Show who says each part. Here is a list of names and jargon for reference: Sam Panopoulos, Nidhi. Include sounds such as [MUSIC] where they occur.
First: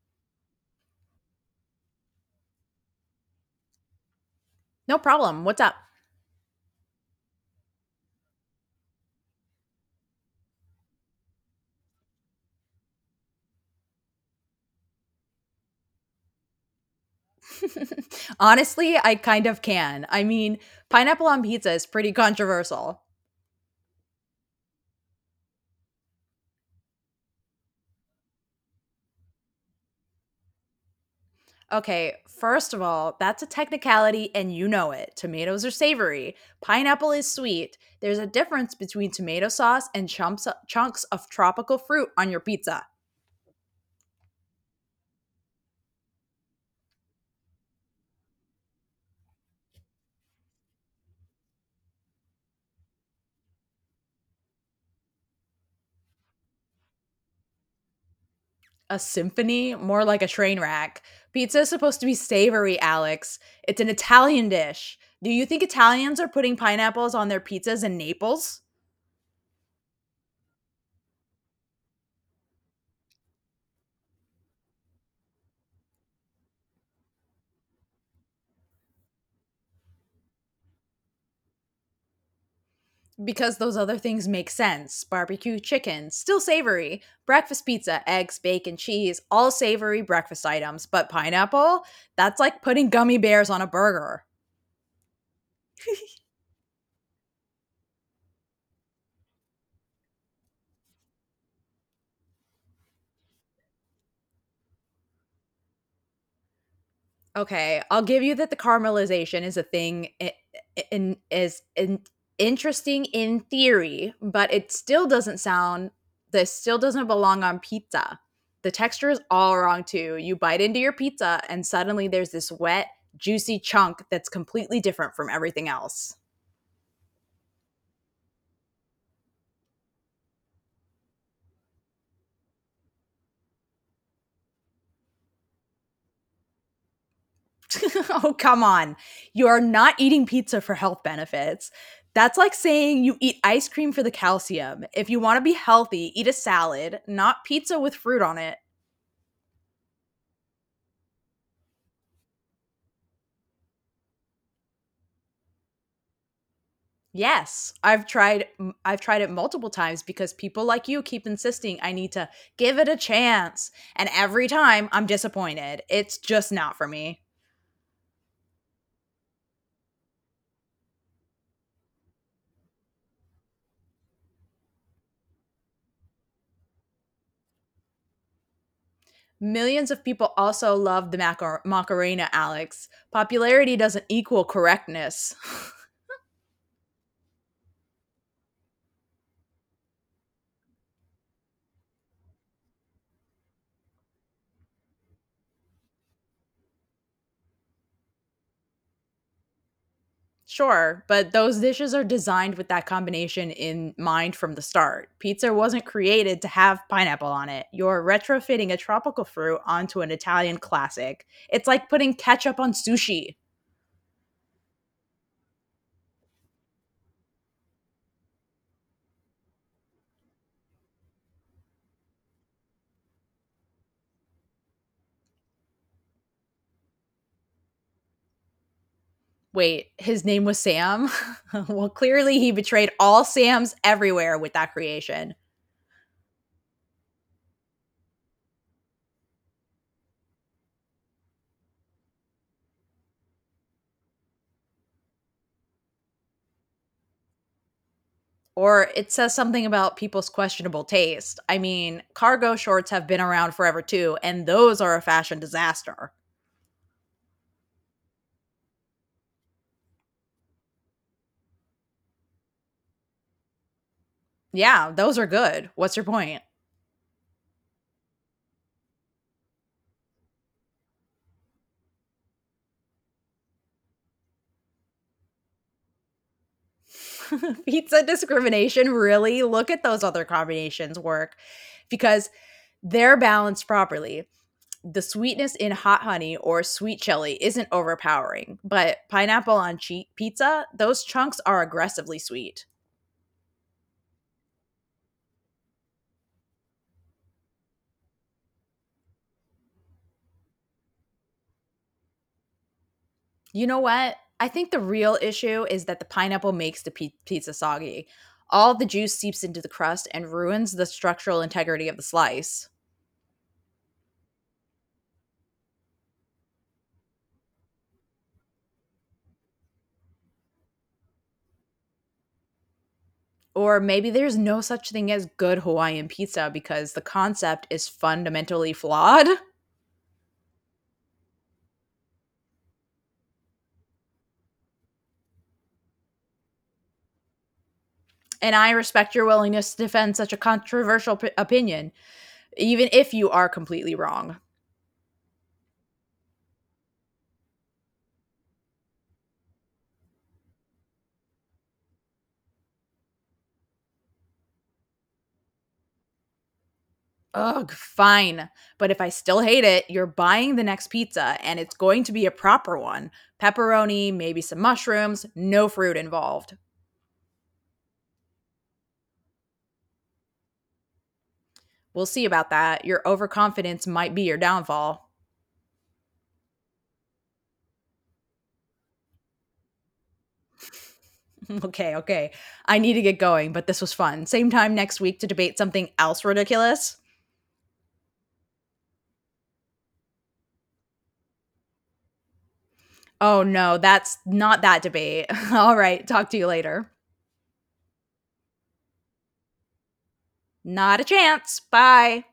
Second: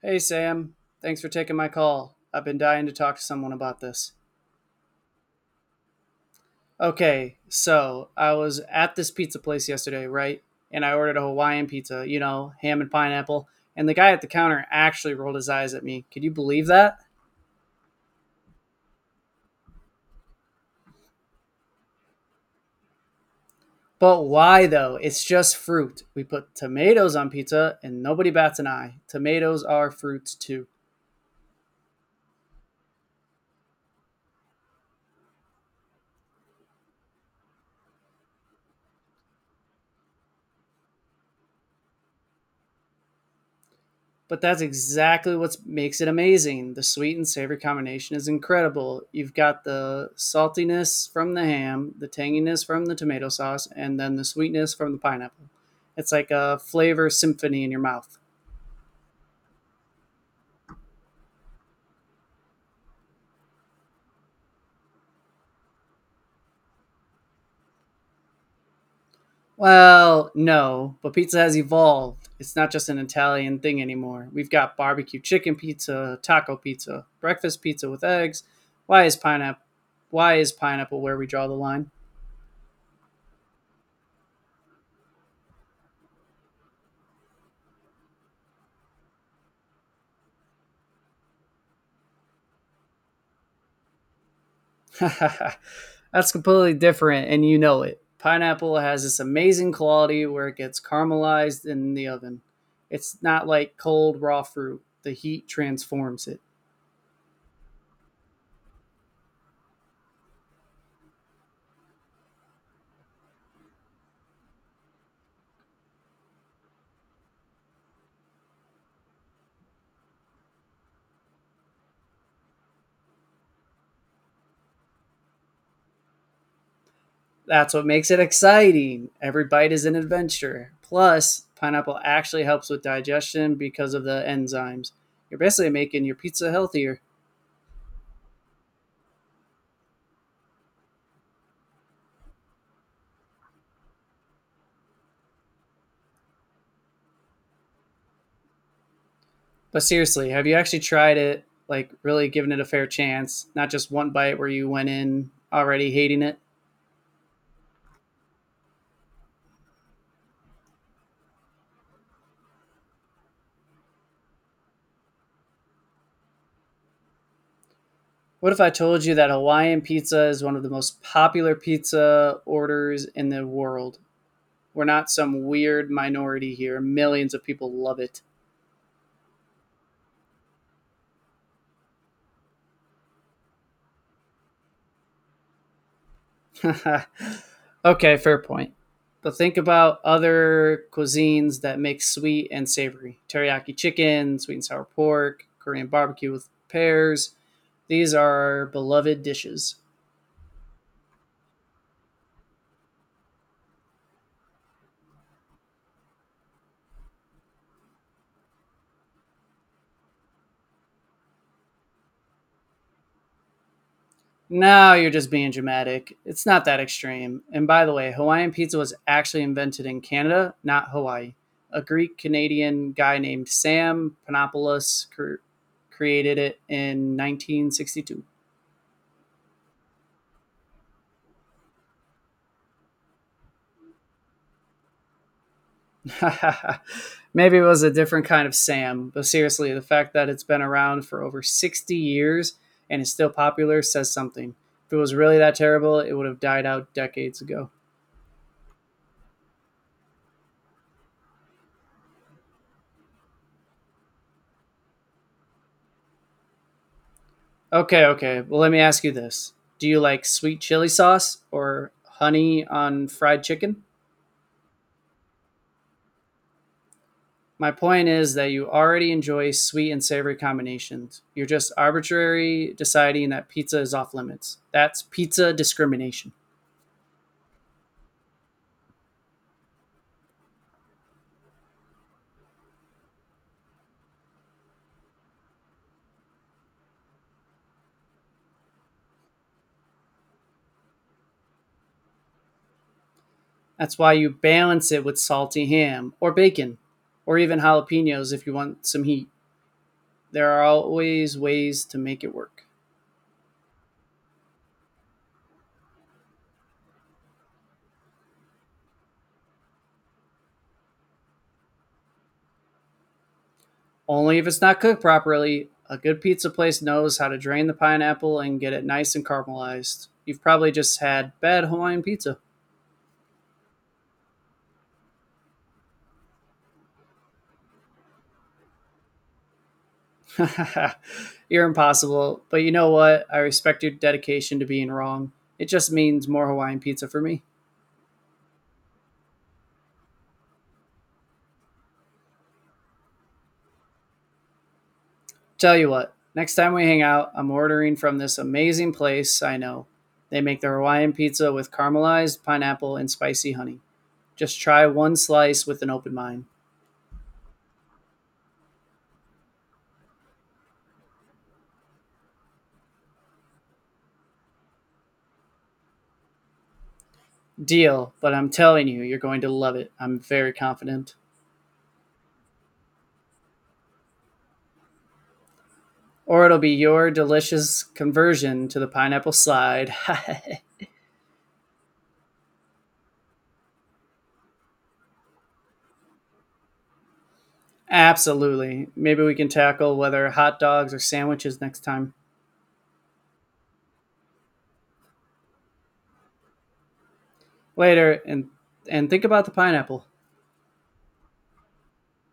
Speaker 1: Hey, Sam. Thanks for taking my call. I've been dying to talk to someone about this.
Speaker 2: No problem. What's up?
Speaker 1: Okay, so I was at this pizza place yesterday, right? And I ordered a Hawaiian pizza, you know, ham and pineapple. And the guy at the counter actually rolled his eyes at me. Could you believe that?
Speaker 2: [LAUGHS] Honestly, I kind of can. I mean, pineapple on pizza is pretty controversial.
Speaker 1: But why though? It's just fruit. We put tomatoes on pizza and nobody bats an eye. Tomatoes are fruits too.
Speaker 2: Okay, first of all, that's a technicality and you know it. Tomatoes are savory, pineapple is sweet. There's a difference between tomato sauce and chunks of tropical fruit on your pizza.
Speaker 1: But that's exactly what makes it amazing. The sweet and savory combination is incredible. You've got the saltiness from the ham, the tanginess from the tomato sauce, and then the sweetness from the pineapple. It's like a flavor symphony in your mouth.
Speaker 2: A symphony, more like a train wreck. Pizza is supposed to be savory, Alex. It's an Italian dish. Do you think Italians are putting pineapples on their pizzas in Naples?
Speaker 1: Well, no, but pizza has evolved. It's not just an Italian thing anymore. We've got barbecue chicken pizza, taco pizza, breakfast pizza with eggs. Why is pineapple why is pineapple where we draw the line?
Speaker 2: Because those other things make sense. Barbecue chicken, still savory. Breakfast pizza, eggs, bacon, cheese, all savory breakfast items. But pineapple? That's like putting gummy bears on a burger.
Speaker 1: [LAUGHS] That's completely different, and you know it. Pineapple has this amazing quality where it gets caramelized in the oven. It's not like cold raw fruit, the heat transforms it.
Speaker 2: Okay, I'll give you that the caramelization is a thing I- in is in, interesting in theory, but it still doesn't sound this still doesn't belong on pizza. The texture is all wrong too. You bite into your pizza and suddenly there's this wet, juicy chunk that's completely different from everything else.
Speaker 1: That's what makes it exciting. Every bite is an adventure. Plus, pineapple actually helps with digestion because of the enzymes. You're basically making your pizza healthier.
Speaker 2: [LAUGHS] Oh, come on. You're not eating pizza for health benefits. That's like saying you eat ice cream for the calcium. If you want to be healthy, eat a salad, not pizza with fruit on it.
Speaker 1: But seriously, have you actually tried it? Like, really given it a fair chance? Not just one bite where you went in already hating it?
Speaker 2: Yes, I've tried it multiple times because people like you keep insisting I need to give it a chance and every time I'm disappointed. It's just not for me.
Speaker 1: What if I told you that Hawaiian pizza is one of the most popular pizza orders in the world? We're not some weird minority here. Millions of people love it.
Speaker 2: Millions of people also love the Macarena, Alex. Popularity doesn't equal correctness. [LAUGHS]
Speaker 1: [LAUGHS] Okay, fair point. But think about other cuisines that make sweet and savory teriyaki chicken, sweet and sour pork, Korean barbecue with pears. These are our beloved dishes.
Speaker 2: Sure, but those dishes are designed with that combination in mind from the start. Pizza wasn't created to have pineapple on it. You're retrofitting a tropical fruit onto an Italian classic. It's like putting ketchup on sushi.
Speaker 1: No, you're just being dramatic. It's not that extreme. And by the way, Hawaiian pizza was actually invented in Canada, not Hawaii. A Greek Canadian guy named Sam Panopoulos created it in 1962.
Speaker 2: Wait, his name was Sam? [LAUGHS] Well, clearly he betrayed all Sams everywhere with that creation.
Speaker 1: [LAUGHS] Maybe it was a different kind of Sam, but seriously, the fact that it's been around for over 60 years and is still popular says something. If it was really that terrible, it would have died out decades ago.
Speaker 2: Or it says something about people's questionable taste. I mean, cargo shorts have been around forever too, and those are a fashion disaster.
Speaker 1: Okay, okay. Well, let me ask you this. Do you like sweet chili sauce or honey on fried chicken?
Speaker 2: Yeah, those are good. What's your point?
Speaker 1: My point is that you already enjoy sweet and savory combinations. You're just arbitrary deciding that pizza is off limits. That's pizza discrimination.
Speaker 2: [LAUGHS] Pizza discrimination, really? Look at those other combinations work because they're balanced properly. The sweetness in hot honey or sweet chili isn't overpowering, but pineapple on pizza, those chunks are aggressively sweet.
Speaker 1: That's why you balance it with salty ham or bacon or even jalapenos if you want some heat. There are always ways to make it work.
Speaker 2: You know what? I think the real issue is that the pineapple makes the pizza soggy. All the juice seeps into the crust and ruins the structural integrity of the slice.
Speaker 1: Only if it's not cooked properly. A good pizza place knows how to drain the pineapple and get it nice and caramelized. You've probably just had bad Hawaiian pizza.
Speaker 2: Or maybe there's no such thing as good Hawaiian pizza because the concept is fundamentally flawed.
Speaker 1: [LAUGHS] You're impossible, but you know what? I respect your dedication to being wrong. It just means more Hawaiian pizza for me.
Speaker 2: And I respect your willingness to defend such a controversial opinion, even if you are completely wrong.
Speaker 1: Tell you what, next time we hang out, I'm ordering from this amazing place I know. They make their Hawaiian pizza with caramelized pineapple and spicy honey. Just try one slice with an open mind.
Speaker 2: Ugh, fine. But if I still hate it, you're buying the next pizza and it's going to be a proper one. Pepperoni, maybe some mushrooms, no fruit involved.
Speaker 1: Deal, but I'm telling you, you're going to love it. I'm very confident.
Speaker 2: We'll see about that. Your overconfidence might be your downfall.
Speaker 1: Or it'll be your delicious conversion to the pineapple slide.
Speaker 2: [LAUGHS] Okay, okay. I need to get going, but this was fun. Same time next week to debate something else ridiculous.
Speaker 1: [LAUGHS] Absolutely. Maybe we can tackle whether hot dogs or sandwiches next time.
Speaker 2: Oh no, that's not that debate. [LAUGHS] All right, talk to you later.
Speaker 1: Later, and think about the pineapple.
Speaker 2: Not a chance. Bye.